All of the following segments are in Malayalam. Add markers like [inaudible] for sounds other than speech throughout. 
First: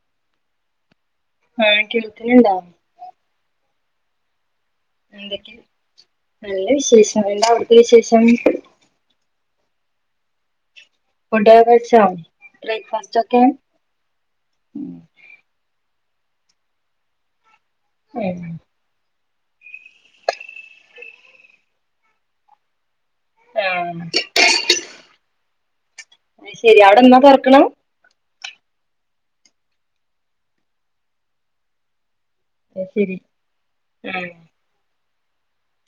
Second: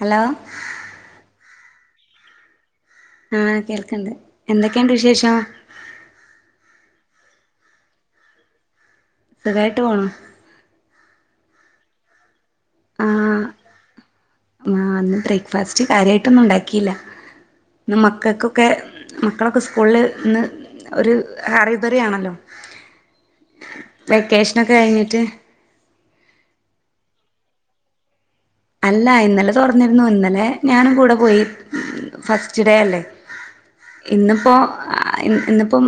ഹലോ ആ കേൾക്കുന്നുണ്ടോ ആഹ് കേൾക്കണ്ട് എന്തൊക്കെ ഉണ്ട് വിശേ എന്തൊക്കെ നല്ല വിശേഷം എന്താ അവിടുത്തെ വിശേഷം സുഖായിട്ട് പോണ് ഫുഡ്‌ ഒക്കെ കഴിച്ചോ ബ്രേക്ക്ഫാസ്റ്റ് ഒക്കെ ആഹ് ആ ഉം ഇന്ന് ബ്രേക്ക്ഫാസ്റ്റ് കാര്യമായിട്ടൊന്നും ഉണ്ടാക്കിയില്ല ഇന്ന് മക്കൾക്കൊക്കെ മക്കളൊക്കെ സ്കൂളില് ഇന്ന് ഒരു ഹറിബറി ആണല്ലോ ആഹ് വെക്കേഷനൊക്കെ കഴിഞ്ഞിട്ട് അത് ശരി അവിടെ എന്നാ തൊർക്കണം? അല്ല ഇന്നലെ തുറന്നിരുന്നു ഇന്നലെ ഞാനും കൂടെ പോയി ഫസ്റ്റ് ഫസ്റ്റ് ഡെ അത് അല്ലേ ശരി ആഹ് ഇന്നിപ്പോൾ ഇന്നിപ്പോം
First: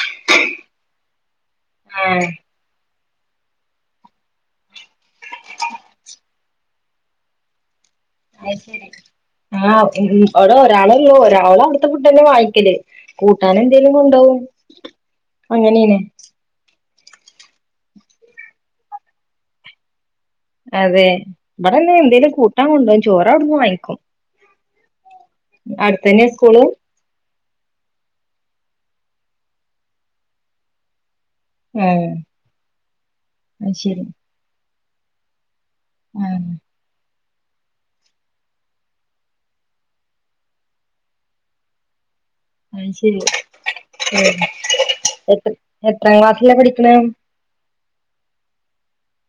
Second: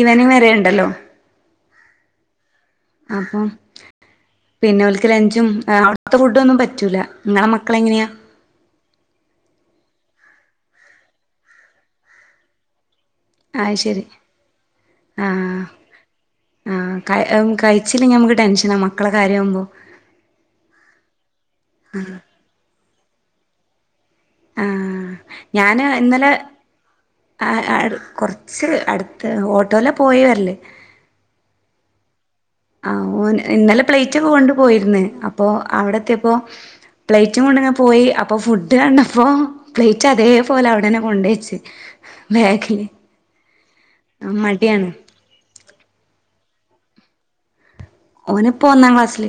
ഈവനിങ് വരെ ഉണ്ടല്ലോ ഏഹ് അപ്പം പിന്നെ ഓൽക്ക് ലഞ്ചും അവിടുത്തെ ഫുഡ് ഒന്നും പറ്റൂല നിങ്ങളെ മക്കള് എങ്ങനെയാ അത് ശരി ആഹ് ഉം അവിടെ ഒരാളെ ഉള്ളൂ ഒരാള് അവിടുത്തെ ഫുഡ് തന്നെ വാങ്ങിക്കല് കൂട്ടാര് അയ് എന്തേലും ശരി കൊണ്ടോവും ആഹ് അങ്ങനെനെ ആഹ് കഴ് കഴിച്ചില്ലെങ്കിൽ നമുക്ക് ടെൻഷനാ മക്കളെ കാര്യമാവുമ്പോ അതെ ഇവിടെന്ന് എന്തേലും കൂട്ടാ കൊണ്ടോ ചോറ് അവിടുന്ന് വാങ്ങിക്കും ആഹ് ഞാന് അടുത്തന്നെയാ ഇന്നലെ സ്കൂള് ആ കുറച്ച് അടുത്ത് ഓട്ടോല പോയി വരല് ഉം ആഹ് ഓന് ഇന്നലെ പ്ലേറ്റ് ഒക്കെ കൊണ്ട് പോയിരന്ന് അപ്പോ അവിടെത്തിപ്പോ ആഹ് പ്ലേറ്റും കൊണ്ടങ്ങനെ പോയി അപ്പോ ഫുഡ് കണ്ടപ്പോ. പ്ലേറ്റ് അതേപോലെ അവിടനെ കൊണ്ടേയെച്ച് ബാഗില്. അത് മടിയാണ് എത്ര എത്രാം ക്ലാസ്സില പഠിക്കണെ? ഓനി ഇപ്പോൾ ഒന്നാം ക്ലാസ്സിൽ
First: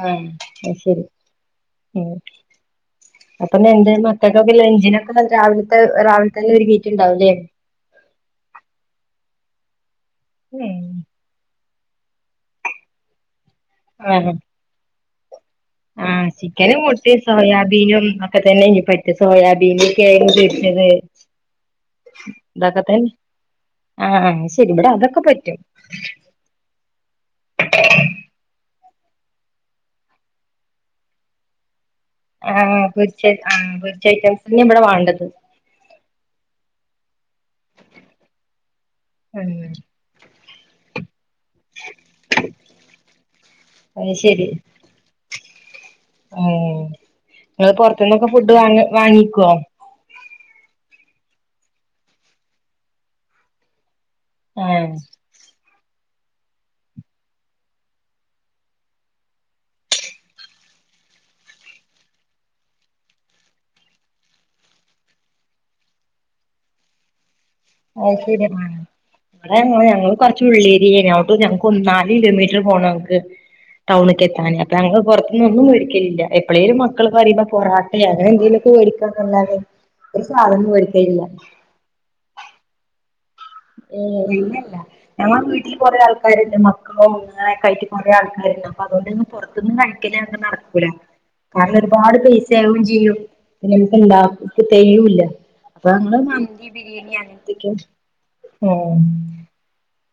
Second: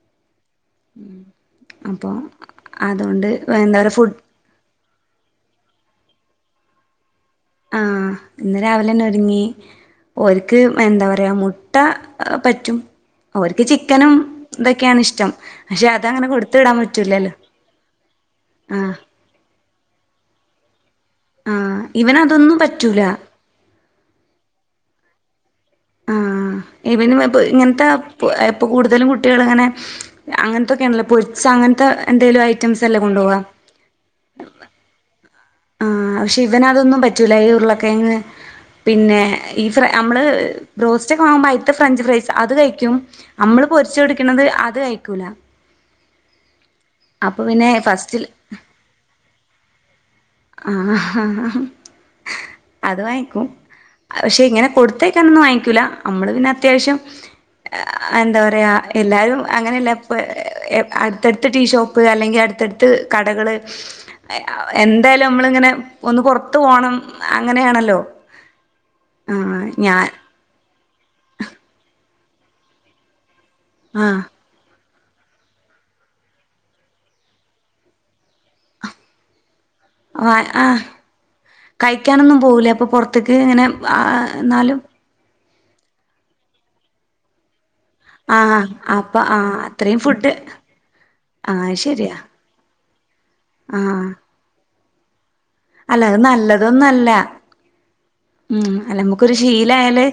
ആഹ അയ്ശരി അപ്പൊ ഉം അതോണ്ട് അപ്പൊ എന്താ പറയാ ഫുഡ് [unintelligible] ലഞ്ചിനൊക്കെ രാവിലത്തെ രാവില തന്നെ ഒരുങ്ങിട്ട് ഉണ്ടാവുംല്ലേ? ആഹ ഇന്ന് രാവിലെന്നെ ഒരുങ്ങി ഒർക്ക് ഉം എന്താ പറയാ മുട്ട പറ്റും ഓർക്ക് ചിക്കനും ആഹ് തൊക്കെണ് ഇഷ്ടം. പക്ഷെ അതങ്ങനെ ആഹ് കൊടുത്ത് വിടാൻ ചിക്കനും മുട്ടി പറ്റൂലല്ലോ സോയാബീനും ഒക്കെ തന്നെ ആഹ് ഞ്ഞിപ്പയ്റ്റ സോയാബീൻ, കേങ് പോര്ച്ചത് ആഹ് ഇവനതൊന്നും പറ്റൂല ത്തൊക്കെതന്നെ ആഹ് അയ്ശരി ഇവടെ അതൊക്കെ പറ്റും. ആ ഇ പിന്ന ഇ ഇങ്ങനത്തെ ഇപ്പോൾ കൂടുതലും കുട്ടികളിങ്ങനെ അങ്ങനത്തെ ക്കെണല്ലോ പൊരിച്ച അങ്ങനത്തെ എന്തേലും ആഹ് ഐറ്റംസ് ആഹ് അല്ലേ പൊരിച്ച കൊണ്ടോവാ ഐറ്റംസ് തന്നെ ഇബടെ വാണ്ടതും. ആഹ് പക്ഷെ ഇവനതൊന്നും പറ്റൂല ഈ ഉരുളൊക്കെഴങ്ങ് പിന്നെ ഉം ഈ ഫ്ര നമ്മള് ബ്രോസ്റ്റ് ഒക്കെ വാങ്ങുമ്പോൾ അയ്ത്ത ഫ്രഞ്ച് ഫ്രൈസ് അത് കഴിക്കും. നമ്മള് പൊരിച്ച് അത് കൊടുക്കണത് ശരി അത് കഴിക്കൂല. അപ്പോ പിന്നെ ഫസ്റ്റിൽ വാ വാങ്ങിക്കോ? ആഹ് അത് വാങ്ങിക്കും. പക്ഷെ ഇങ്ങനെ ആഹ് കൊടുത്തേക്കനൊന്നും വാങ്ങിക്കൂല നമ്മള് പിന്നെ അത്യാവശ്യം എന്താ പറയാ എല്ലാരും അങ്ങനെയല്ലപ്പ അടുത്തടുത്ത് ടീഷോപ്പ് അല്ലെങ്കിൽ അടുത്തടുത്ത് കടകള് എന്തായാലും നമ്മള ങ്ങനെ ഒന്ന് പൊറത്ത് പോണം അങ്ങനെയാണല്ലോ? അയ് ശരിയാ ആഹ് ഞാൻ ഞങ്ങളു [unintelligible] ഉള്ളേരിയെണ് ഞക്ക് ഒ നാല് കിലോമീറ്റർ പോണം ക്ക് ആഹ് ടൗണക്ക് എത്താന്. ഞങ്ങൾ പുറത്തുന്നോന്നും മേടിക്കില്ല എപ്പഴേലും മക്കള് പറയ്മ്പോ പൊറട്ട അങ്ങനെന്തേലൊക്കെ മേടിക്കാന്നല്ലാതെ ഒരു സാധനം ആഹ് മേടിക്കലില്ല കഴിക്കാനൊന്നും പോവൂലേ അപ്പൊ പൊറത്ത്ക്ക് ഇങ്ങനെ എന്നാലും ഞങ്ങൾ വീട്ടിൽ കുറെ ആൾക്കാരുണ്ട് മക്കളും അങ്ങനെക്കെ ആയിട്ട്. കുറെ ആഹ് ആൾക്കാര്ണ്ട് അപ്പൊ അതൊണ്ട് ഇങ്ങന ആഹ് പുറത്തൊന്നും അത്രയും കഴിക്കല ഫുഡ് ങ്ങക്ക് നടക്കൂല. ആഹ് കാരണം ഒരുപാട് ശരിയാ പൈസയാവും ചെയ്യും പിന്നെ നമക്ക് ആഹ് എല്ലാർക്കും തേയ്യുല്ല. അപ്പൊ അല്ല അങ്ങള് അത് മന്തി ബിരിയാണി നല്ലതൊന്നല്ല അങ്ങനത്തക്കെ ഉം അല്ല നമുക്കൊരു ശീലായല്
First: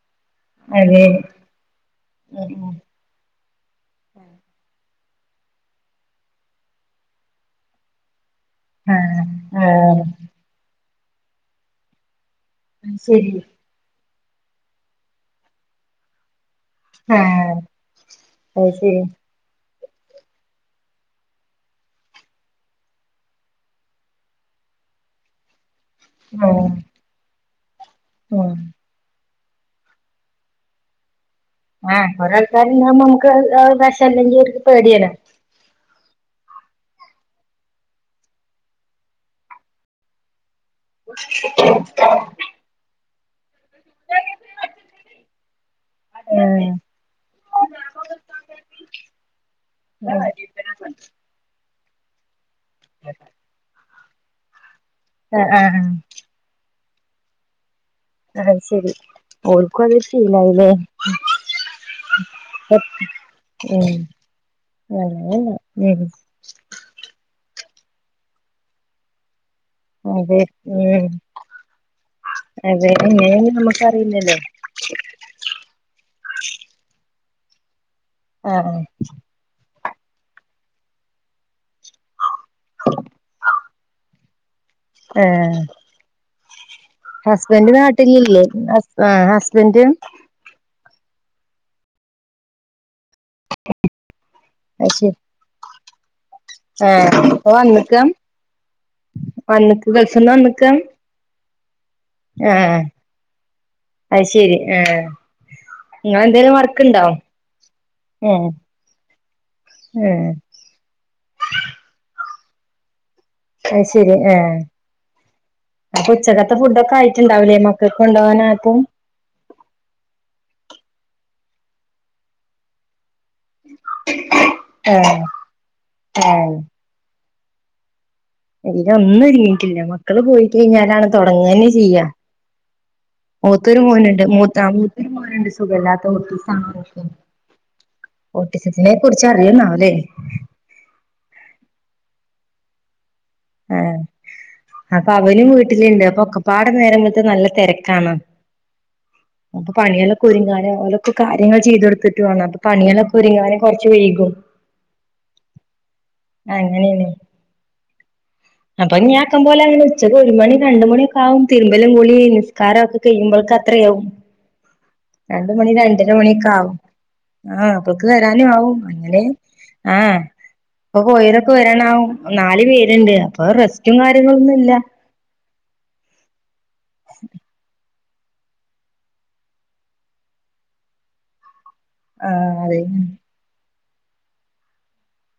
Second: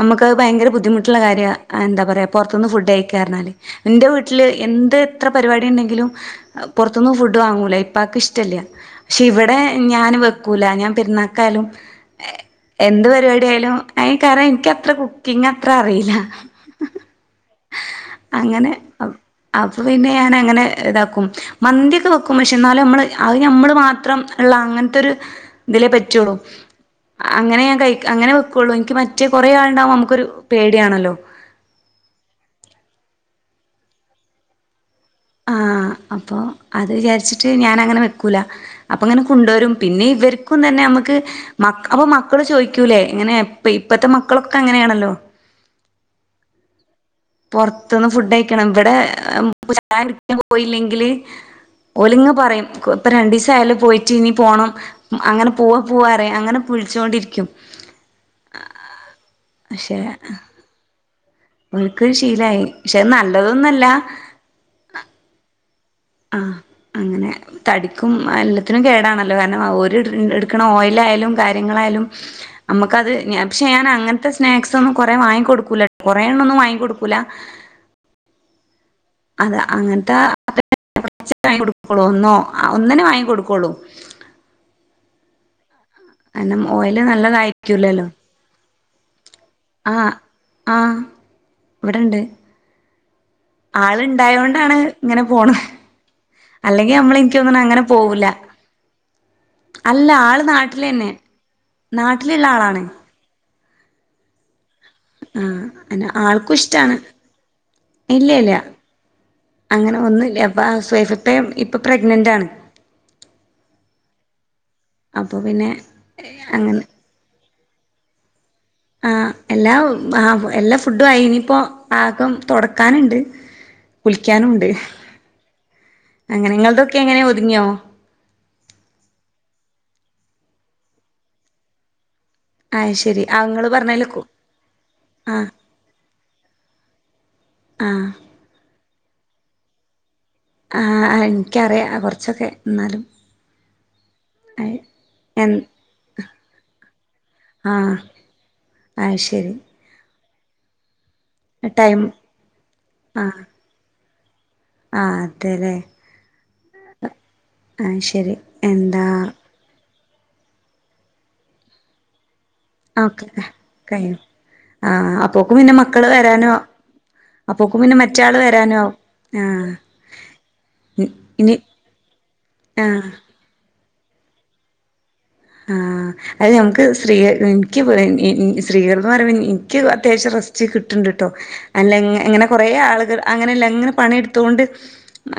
നമുക്ക്ത് ഭയങ്കര അതെ ബുദ്ധിമുട്ടുള്ള കാര്യമാ എന്താ പറയ ഉം ഉം പുറത്തുന്ന്ഫുഡ് കയിക്കാറഞ്ഞാൽ. ന്റെ വീട്ടില് എന്ത് എത്ര പരിപാടി ണ്ടെങ്കിലും പൊറത്തൊന്നും ഫുഡ് വാങ്ങൂല ഇപ്പക്ക് ഇഷ്ടല്ല ആഹ് ക്ഷെ ഇവടെ ആഹ് ഞൻ വെക്കൂല ഞാൻ പെരുന്നാക്കാലും അത് എന്ത് ശരി പരിപാടി ആയാലും അയ്ക്കാരം എനിക്കത്ര കുക്കിങ് അത്ര അറില്ല. ആഹ് അങ്ങനെ അത് ശരി അപ്പൊ പിന്നെ ഞാൻ അങ്ങനെ ഇതാക്കും. മന്തിയൊക്കെ വെക്കും പക്ഷേ എന്നാലും നമ്മള് അത് നമ്മള് മാത്രം ഉള്ള അങ്ങനത്തെ ഒരു ഇതിലേ പറ്റുള്ളൂ ആഹ് അങ്ങനെ ഞാൻ കഴി അങ്ങനെ ഞാൻ ഉം വെക്കൊള്ളൂ എനിക്ക് മറ്റ് കുറെേ ആൾണ്ടാവുമ്പോ നമുക്കൊരു പേടിയാണല്ലോ.. ആഹ് ഒറെ ആൾക്കാർണ്ടാവ്മ്പോ നമുക്ക് വശം അല്ലെങ്കിൽ നമുക്ക് പേടിയണ്. ആ അപ്പോൾ അത് വിചാരിച്ചിട്ട് ഞാൻങ്ങനെ വെക്കുല. അപ്പങ്ങനെ കൊണ്ടുവരും പിന്നെ ഇവർ ും തന്നെ നമുക്ക് അപ്പൊ മക്കള് ചോയ്ക്കൂലേ എങ്ങനെ ഇപ്പത്തെ മക്കളൊക്കെ അങ്ങനെയാണല്ലോ ഉം പുറത്തുന്ന് ഫുഡ് അയക്കണം ഇവിടെൻരിക്ക [unintelligible] ആഹ് പോയില്ലെങ്കില് ഓലിങ്ങ പറയും ഇപ്പൊ രണ്ടീസം ആയാലും പോയിട്ട് ഇനി പോണം അങ്ങനെ പോവാ ആഹ് പോവാ അങ്ങനെ വിളിച്ചൊണ്ടിരിക്കും ആഹ് ശരി ഓല്ക്കും അതൊരു ശീലായിലേ ഓല്ക്കത് ശീലമായി പക്ഷെ നല്ലതൊന്നല്ല അല്ല [unintelligible] ആഹ് അങ്ങനെ തടിക്കും എല്ലാത്തിനും കേടാണല്ലോ കാരണം അതെ എടക്കണ ഉം ഓയിലായാലും കാര്യങ്ങളായാലും അതെ അമ്മക്കത് ഞൻ എങ്ങനെയൊന്നും പക്ഷെ അങ്ങനെത്തെ നമുക്കറിയില്ലല്ലോ സ്നാക്ക്സ് ഒന്നും ന്നും കുറ വാങ്ങികൊടുക്കൂല കുറെേ എണ്ണം ഒന്നും വാങ്ങി കൊടുക്കൂല ആഹ് ആഹ് അതെ അങ്ങനത്തെ വാങ്ങ കൊടുക്കോളൂ ഒന്നോ ഒന്നനെ വാങ്ങി കൊടുക്കോളൂ ഏഹ് കണം ഓയില് നല്ലതായിരിക്കൂല്ലല്ലോ നാട്ടിലില്ലേ ഹസ് ആഹ് ഹസ്ബൻഡ് ആഹ് ആഹ് ഇവിടെണ്ട് ആൾ ഇണ്ടായത് കൊണ്ടാണ് അത് ശരി ഇങ്ങനെ പോണ അല്ലെങ്കി ആഹ് ഇപ്പൊ നമ്മളെനിക്കൊന്നും അങ്ങനെ വന്ന്ക്കാ പോവൂല്ല വന്ന്ക്ക് അല്ല ഗൾഫ്ന്ന് ആള് വന്ന്ക്കാ നാട്ടിലന്നെ നാട്ടിലുള്ള ആളാണ് അയ്ശെരി ആഹ് ആഹ് അല്ല നിങ്ങളെന്തേലും ആൾക്കും ഇഷ്ടാണ് വർക്ക്ണ്ടോ ഇല്ല ഏഹ് ഇല്ല അങ്ങനെ ഏഹ് ഒന്നുംല്ല അപ്പ സ്വൈഫ ഇപ്പ ഇപ്പൊ പ്രഗ്നന്റ് ആണ് അയ്ശരി ഏഹ് അപ്പൊ പിന്നെ അപ്പൊ ഉച്ചക്കത്തെ അങ്ങനെ ഫുഡൊക്കെ ആയിട്ടുണ്ടാവലേ് മ ഒല്ക്കെ കൊണ്ടോകാനാത്തും ആഹ് എല്ലാ ആ എല്ലാ ഫുഡും അയിനിപ്പോ ആകം തുടക്കാനുണ്ട് കുളിക്കാനുംണ്ട് ഏഹ് അങ്ങനെ ഏഹ് നിങ്ങളതൊക്കെ എങ്ങനെയ ഒതുങ്ങിയോ അലൊന്നും ഇരിങ്ങീട്ടില്ല മക്കള് പോയി കഴിഞ്ഞാലാണ് തുടങ്ങനെ ചെയ്യ അയ് ശരി അങ്ങള് മൂത്തൂരു പറഞ്ഞതില് കു മോനുണ്ട് മൂത്ത മൂത്തരു ആഹ് മോനുണ്ട് സുഖല്ലാത്ത ഓട്ടീസക്ക ആഹ് ഓട്ടീസത്തിനെ കുറിച്ച് അറിയുന്നാവെ ആഹ് എനിക്കറിയാം കുറച്ചൊക്കെ എന്നാലും ഏഹ് അയ് അപ്പൊ എ അവനും വീട്ടിലുണ്ട് അപ്പൊ ഒക്കപ്പാട നേരമ്പഴത്തെ നല്ല തിരക്കാണ് ആയ്ശരി പണികളക്കെ ഒരുങ്ങാനെ ഓലൊക്കെ കാര്യങ്ങൾ ടൈം ചെയ്തെടുത്തിട്ടുാണ് അപ്പൊ പണികളക്കെ ആഹ് ഒരുങ്ങാനെ കുറച്ച് വയ്കും ആഹ് അതെല്ലേ അങ്ങനെയാണ് ആയ്ശരി അപ്പൊ ഞ ആക്കം പോലെ അങ്ങനെ ഉച്ചക്ക് ഒരു മണി രണ്ട മണൊക്ക ആകും തിരുമ്പലും ഗുളി കാരൊക്കെ ഓക്കെ കഴിയുമ്പോൾക്ക അത്രയാവും കഴിയും ആഹ് രണ്ട അപ്പോക്കും മണി പിന്നെ മക്കള് രണ്ടര മണിയക്കെ വരാനും ആവും ആഹ് അപ്പോക്കും പിന്നെ അപൊക്ക് മറ്റേ ആള് വരാനും ആവും അങ്ങനെ ആഹ് അപ്പൊ പോയോലൊക്കെ ഇനി വരാനാവും നാല് ആഹ് പേരുണ്ട് അപ്പൊ റെസ്ക്യും കാര്യങ്ങളൊന്നും ഇല്ല ആഹ് അത് നമുക്ക് സ്ത്രീ എനിക്ക് സ്ത്രീകൾന്ന് പറ്പ എനിക്ക് അത്യാവശ്യം റസ്റ്റ് കിട്ടിണ്ട് ട്ടോ അല്ല ഇങ്ങനെ ആഹ് കൊറെേ അതെ ആളുകൾ അങ്ങനെയല്ല അങ്ങനെ പണി എടുത്തൊണ്ട്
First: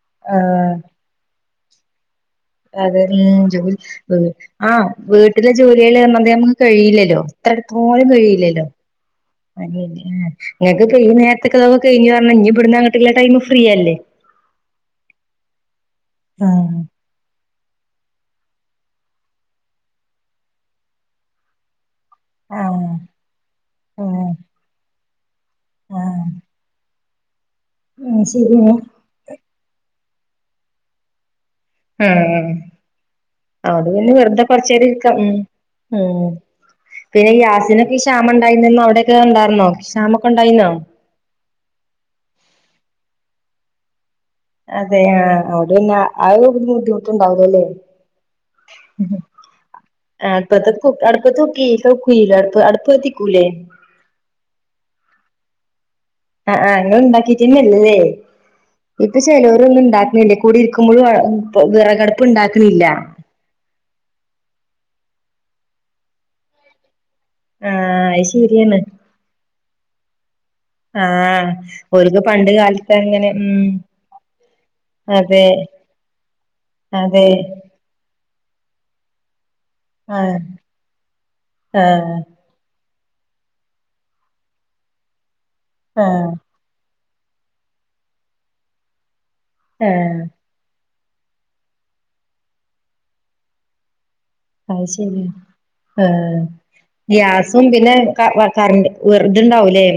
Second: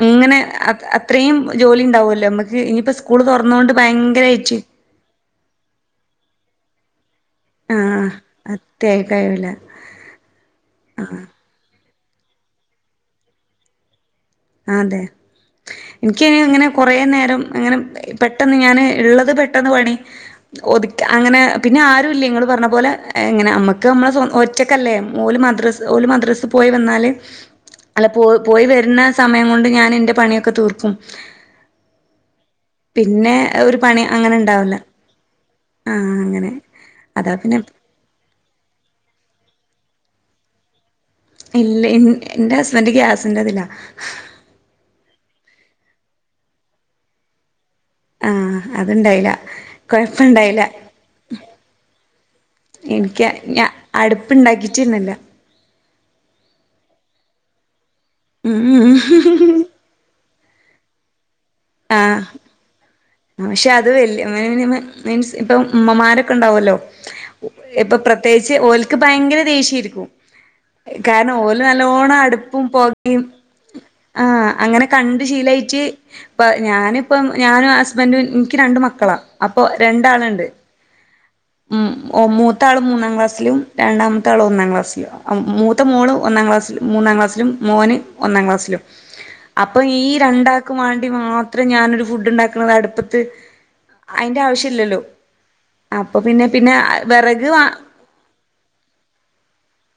അങ്ങനെ ആഹ് അത്രയും ജോലി ഉണ്ടാവുല്ലോ നമുക്ക് ഇനിയിപ്പോൾ അതെ സ്കൂള് ഉം തുറന്നുകൊണ്ട് ജോലി ഭയങ്കരായിട്ട് ആഹ് വീട്ടിലെ ജോലികള് വന്ന നമുക്ക് കഴിയില്ലല്ലോ ത്രെട്ത്ത് പോലും ആഹ് കഴിയില്ലല്ലോ അത്യായി കഴിയൂല അനിയെന് ആഹ് ഇങ്ങക്കൊക്കെ ഈ നേര്ത്ത്ള്ളതൊക്കെ കെയ്ഞ്ഞൂ അർഞ്ഞാ ഇഞ്ഞ് ബ്ട്ന്ന അങ്ങട്ട്ല്ല ടൈമ് ഫ്രീയല്ലേ ആഹ് തെ എൻക്കയ്ന് അങ്ങെനെ ആഹ് കൊറേ നേരം അങ്ങെനെ പെ ട്ടെന്ന് ഞാന് ഇള്ളെത് പെട്ടെന്ന് പണി ഒത്ക്ക അങ്ങെനെ പിന്നെ ആ രുല്ല്യേ ഇങ്ങെള് പർഞ്ഞ പോലെ ആഹ് ഇങ്ങെനെ അമ്മക്ക് അമ്മള് സ്വ ആഹ് ഒറ്റക്കല്ലേ ഓല് മദ്രസ് ഓല് ആഹ് മദ്രസ് പോയ് വെന്നാല് അല്ല ഉം പോ പോയ് ശരിയാണ് വെര്ണെ സമയം കൊണ്ട് ഞാന് ഇന്റെ പണ്യൊക്കെ തീർക്കും ഉം പിന്നേ ഒരു അതോണ്ട് പണി പിന്നെ വെറുതെ അങ്ങെനെണ്ടാവുല്ല കൊറച്ചേരം ഇരിക്കാം ഉം ആഹ് ഉം അങ്ങെനെ പിന്നെ ഗ്യാസിനൊക്കെ ക്ഷാമണ്ടായ്നന്ന് അവിടെയെക്കെ ണ്ടാറ്ന്നോ ക്ഷാമാെക്കെണ്ടായ്ന്നോ ഇല്ല ൻ ന്റെ ഹസ്ബെന്റ് ഗ്യാസ്ന്റെതിലാ അതേ ആഹ് അവ്ടെന്നാ ആ ഒര് ബുദ്ധിമുട്ട് ബുദ്ധിമുട്ടുംണ്ടാവുലല്ലേ ആഹ് അത്ണ്ടായ്ലാ ആഹ് അട്പ്പത്ത് കു അട്പ്പത്ത് കുക്കെയ്യ് കുക്കുയ്യൂലെ അട്പ്പ് അട്പ്പ് എനിക്ക് കത്തിക്കൂലേ ഞ അട്പ്പ് ണ്ടാക്കീറ്റെന്നെല്ല ആഹ് ആഹ് ഇങ്ങെള് ഇണ്ടാക്കീറ്റെന്നെല്ലലേ ഉം ഇപ്പ ചേലൊരാെന്നും ഇണ്ടാക്ക്ണില്ല കുടിരിക്കുമ്പഴും വ് വ്റകട്പ്പ് ഇണ്ടാക്ക്ണില്ലാ ആഹ് പക്ഷെ അത് വെല്യ [unintelligible] മീൻസ് ഇപ്പം ഉമ്മമാരൊക്കെണ്ടാവാെല്ലോ ഇപ്പ ആഹ് അത് പ്രത്യേക്ച്ച് ശരിയാണ് ഓല്ക്ക് ഭയങ്കെരെ ദേഷ്യേര്ക്കും കാര്ണം ആഹ് ഓല് നല്ലോണം ഓര്ക്ക് പണ്ട് അട്പ്പും കാലത്ത് പൊകിം അങ്ങനെ ഉം ആഹ് അങ്ങെനെ കണ്ട് അതെ ശീലായ്റ്റ് പ്പ ഞാനിപ്പം അതെ ഞാനും ഹസ്ബന്റും ഇൻയ്ക്ക് രണ്ട് മക്കളാ അപ്പൊ ആഹ് രണ്ടാള്ണ്ട് ഉം ആഹ് ഒ മൂത്താള് മൂന്നാം ക്ലാസ്സ്ലും രണ്ടാമത്താള് ഒന്നാം ക്ലാസ്സ്ല്വാ മൂ ത്ത മോള് ആഹ് ഒന്നാം ക്ലാസ്സ്ല് മൂന്നാം ക്ലാസ്സ്ലും മോന് ഒന്നാം ക്ലാസ്സ്ലും അപ്പം ഈ ആഹ് രണ്ടാ ക്ക് മാണ്ടി മാത്രം ഞാനൊര് ഫുഡ്ഡ്ണ്ടാക്ക്ണത് അട്പ്പത്ത് അയ്ന്റെ അത് ആവ്ശ്യല്ലല്ലോ ശരിയാ ആഹ് ഗ്യാസും വിറക് പിന്നെ ക കരെന്റ് വെറ്ത്ണ്ടാവുലേ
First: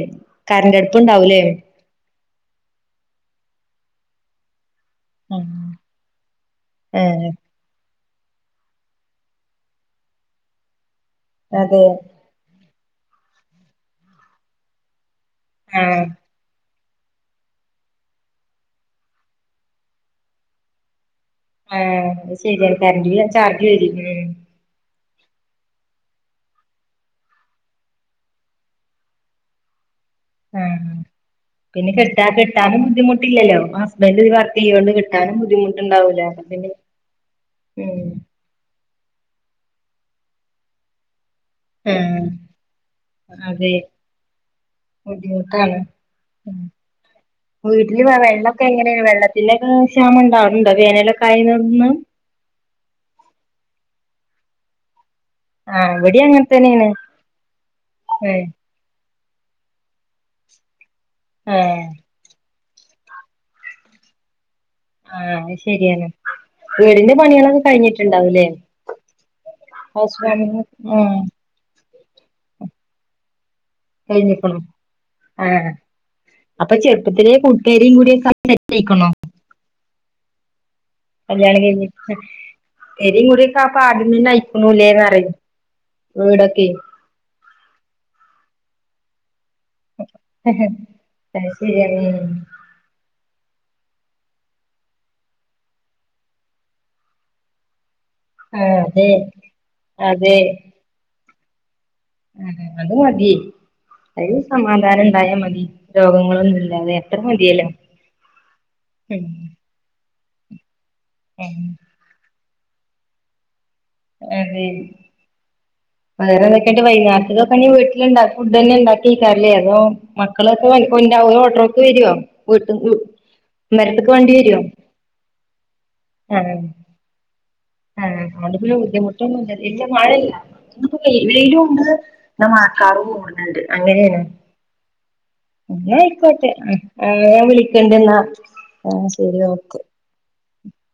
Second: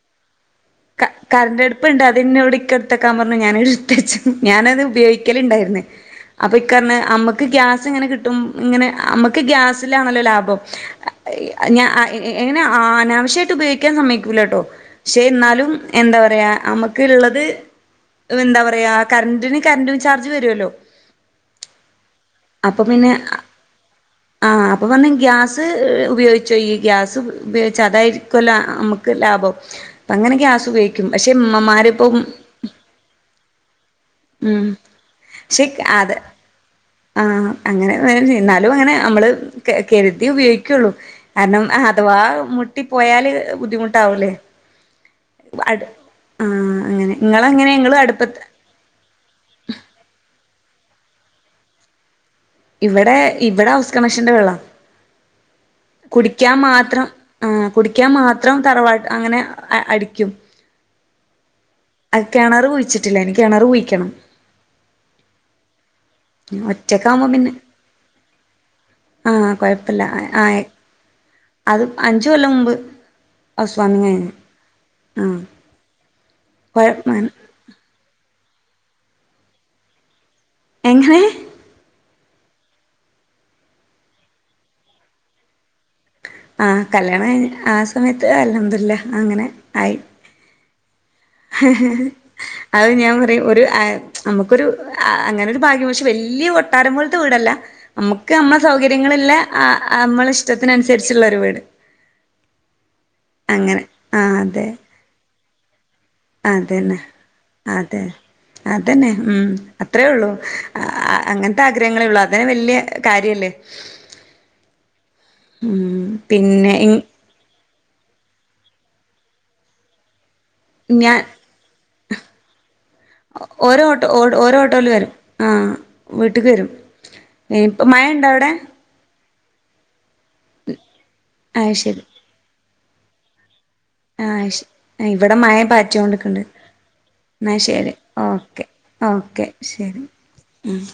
ക കരന്റട്പ്പ്ണ്ട് അതിന്നോടിക്ക ഇട്ത്തെക്കാം പർഞ്ഞു ഞാനത് ഇട്ത്തെച്ചു ഞാനത് ഉപയോയ് ക്കെല്ണ്ടായ്ര്ന്ന് അപ്പം ഇക്കർഞ്ഞ് ആഹ് അമ്മക്ക് ഗ്യാസ്ങ്ങെനെ കിട്ടും ഇങ്ങെനെ അമ്മക്ക് ഗ്യാസിലാണല്ലോ ലാഭം ഞ അതെ അ എ എ എങ്ങെനെ ആ അനാവശ്യായ്ട്ട് ഉപയോഗിക്കാൻ സമ്മയ്ക്കൂലാട്ടോ ഷെ ഇന്നാലും ആഹ് എന്താ പറയാ അമ്മ ക്ക്ള്ളെത് എന്താ പറയാ കറണ്ടിന് കറണ്ട് ചാർജ് വെരുവല്ലോ ആഹ് അത് ശെര്യാ കറണ്ട്ന്ല്ല ചാർജ് വെരേ ഉം ആഹ് അപ്പ പർഞ്ഞ് ഗ്യാസ് ഉപയോഗിച്ചോ ഇയ്യ് ഗ്യാസ് ഉപയോഗ്ച്ച അതായ്രിക്കുല്ലാേ അമ്മക്ക് ലാഭം പ്പങ്ങനെ ആഹ് ഗ്യാസുപയോഗിക്കും പക്ഷെ പിന്നെ ഉമ്മമാരിപ്പം കെട്ടാ കിട്ടാനും ബുദ്ധിമുട്ട് ഇല്ലല്ലോ പ്പ ഹസ്ബന്റ് ഇതി ഉം വർക്കെയ്യോണ്ട് കിട്ടാനും പക്ഷെ അത് ബുദ്ധിമുട്ട്ണ്ടാവൂലാ പിന്നെ ആഹ് അങ്ങനെ ഉം എന്നാലും അങ്ങെനെ അമ്മള് കെ കെര്ത്യേ ഉപയോഗിയ്ക്കാെള്ളൂ കാര്ണം ആഹ് അഥവാ മുട്ടി പോയാല് അതെ ബുദ്ധിമുട്ടാവൂലേ ബുദ്ധിമുട്ടാണ് അട് ആഹ് അങ്ങെനെ ഇങ്ങെളെങ്ങെനെ ഇങ്ങെള് അട്പ്പത്ത് ഇപ്പെങ്ങെനെ വെള്ളെത്തിന്റെയെക്കെ ക്ഷാമണ്ടാവല്ണ്ടോ വേനലാെക്കായേനോന്ന് ഇവടെ ഇവടെ ഹൗസ് കണക്ഷന്റെ വെള്ളാ ആഹ് ഇവിടിം അങ്ങനെ കുടിയ്ക്കാം തന്നെയാണ് മാത്രം ആഹ് കുടിയ്ക്കാം ആഹ് മാത്രം തറവാട് അങ്ങെനെ അ അടിയ്ക്കും ഏഹ് അത് കെണെറ് കുഴിച്ചിട്ടില്ലേനി കെണെറ് കുയിയ്ക്കെണം ആഹ് അത് ശരിയാണ് വീട്ന്റെ ഒറ്റക്കാവുമ്പോ പിന്നെ പണ്യേളൊക്കെ കഴിഞ്ഞിട്ട്ണ്ടാവും ലേ ആഹ് കൊയപ്പല്ല ആഹ് അത് അഞ്ച് കൊല്ലം മുമ്പ് ഹൗസ് വാമിംഗ് കഴിഞ്ഞ് കഴിഞ്ഞിക്ക്ണു. ആഹ് അപ്പ കുഴപ്പമാണ് ചെറുപ്പത്തിലേ കു പെരിം കുടിം ഒക്കായി സെറ്റായ്ക്ക്ണോ? എങ്ങനെ കല്യാണം കഴിഞ്ഞ്ട്ട്. പെരിം കുടിയൊക്കെ അപ്പാദ്യം തന്നെ ആയിക്കുണു ല്ലേ ന്ന് പറ്യേ. ആഹ് കല്യാണം കഴിഞ്ഞ് ആ സമയത്ത് അൽഹംദുലില്ലാ അങ്ങനെ ആയി. കഴിഞ്ഞു അത് ഞാൻ പറയും ഒരു അ അമ്മക്ക്‌ ഒരു അങ്ങനെ ഒരു ഭാഗ്യം പക്ഷെ വെല്യ കൊട്ടാരം പോലത്തെ വീടല്ല അമ്മ ക്ക് അമ്മള ആഹ് അതെ സൗകര്യങ്ങളില്ലെ അ അമ്മള അതെ ഇഷ്ടത്തിന് അനുസരിച്ചുള്ള ഒരു വീട്. ഉം ഉം അത് മതിയേ അങ്ങനെ അയിൽ ആഹ് അതെ സമാധാനണ്ടായാ മതി. രോഗങ്ങള് ഒന്നും ഇല്ലാതെ അതന്നെ എത്ര മതിയല്ലോ അതെ ഉം അത്രേ ഒള്ളൂ ഉം അങ്ങൻത്തെ ആഗ്രഹങ്ങളേ ഒള്ളൂ അതെന്നെ വെല്യ കാര്യല്ലേ. അതെ ഉം വേറെ എന്തൊക്കെ പിന്നെ ഇഞ്ട്ട് വൈന്നേരത്ത്ക്കൊക്കെ ഇഞ്ഞ് വീട്ടിലിണ്ടാക്കും ഫുഡെന്നെ ഇണ്ടാക്കേക്കാരല്ലേ അതോ. മക്കള് ഒക്കെ വൽ കൊണ്ട്രാ ഞാൻ ഓല് ഓട്ടോക്ക് വെരോ വീട്ട് വീ ഓരോ ഓട്ടോ ഓ ഓരോ ഓട്ടോല് വെരും ആഹ് വീട്ട്ക്ക് വെരും ആഹ് അതോണ്ട് പിന്നെ ബുദ്ധിമുട്ടൊന്നുംല്ല, ഇല്ല മഴല്ല ഇന്ന്പ്പോ അത് വെയിലൂണ്ട്. ശരി ഇന്ന മഴക്കാറു മൂടി ഇണ്ട് അങ്ങനേണ് ആ ശരി ഇവിടെ മഴ ഇന്നാ പാറ്റിയോണ്ട്ക്ക്ണ്ട് ആയിക്കോട്ടെ ഉം ആഹ് ഞാൻ എന്നാൽ ശരി വിളിക്കണ്ട് ന്നാ. ആഹ് ശരി ഓക്കെ. ആഹ്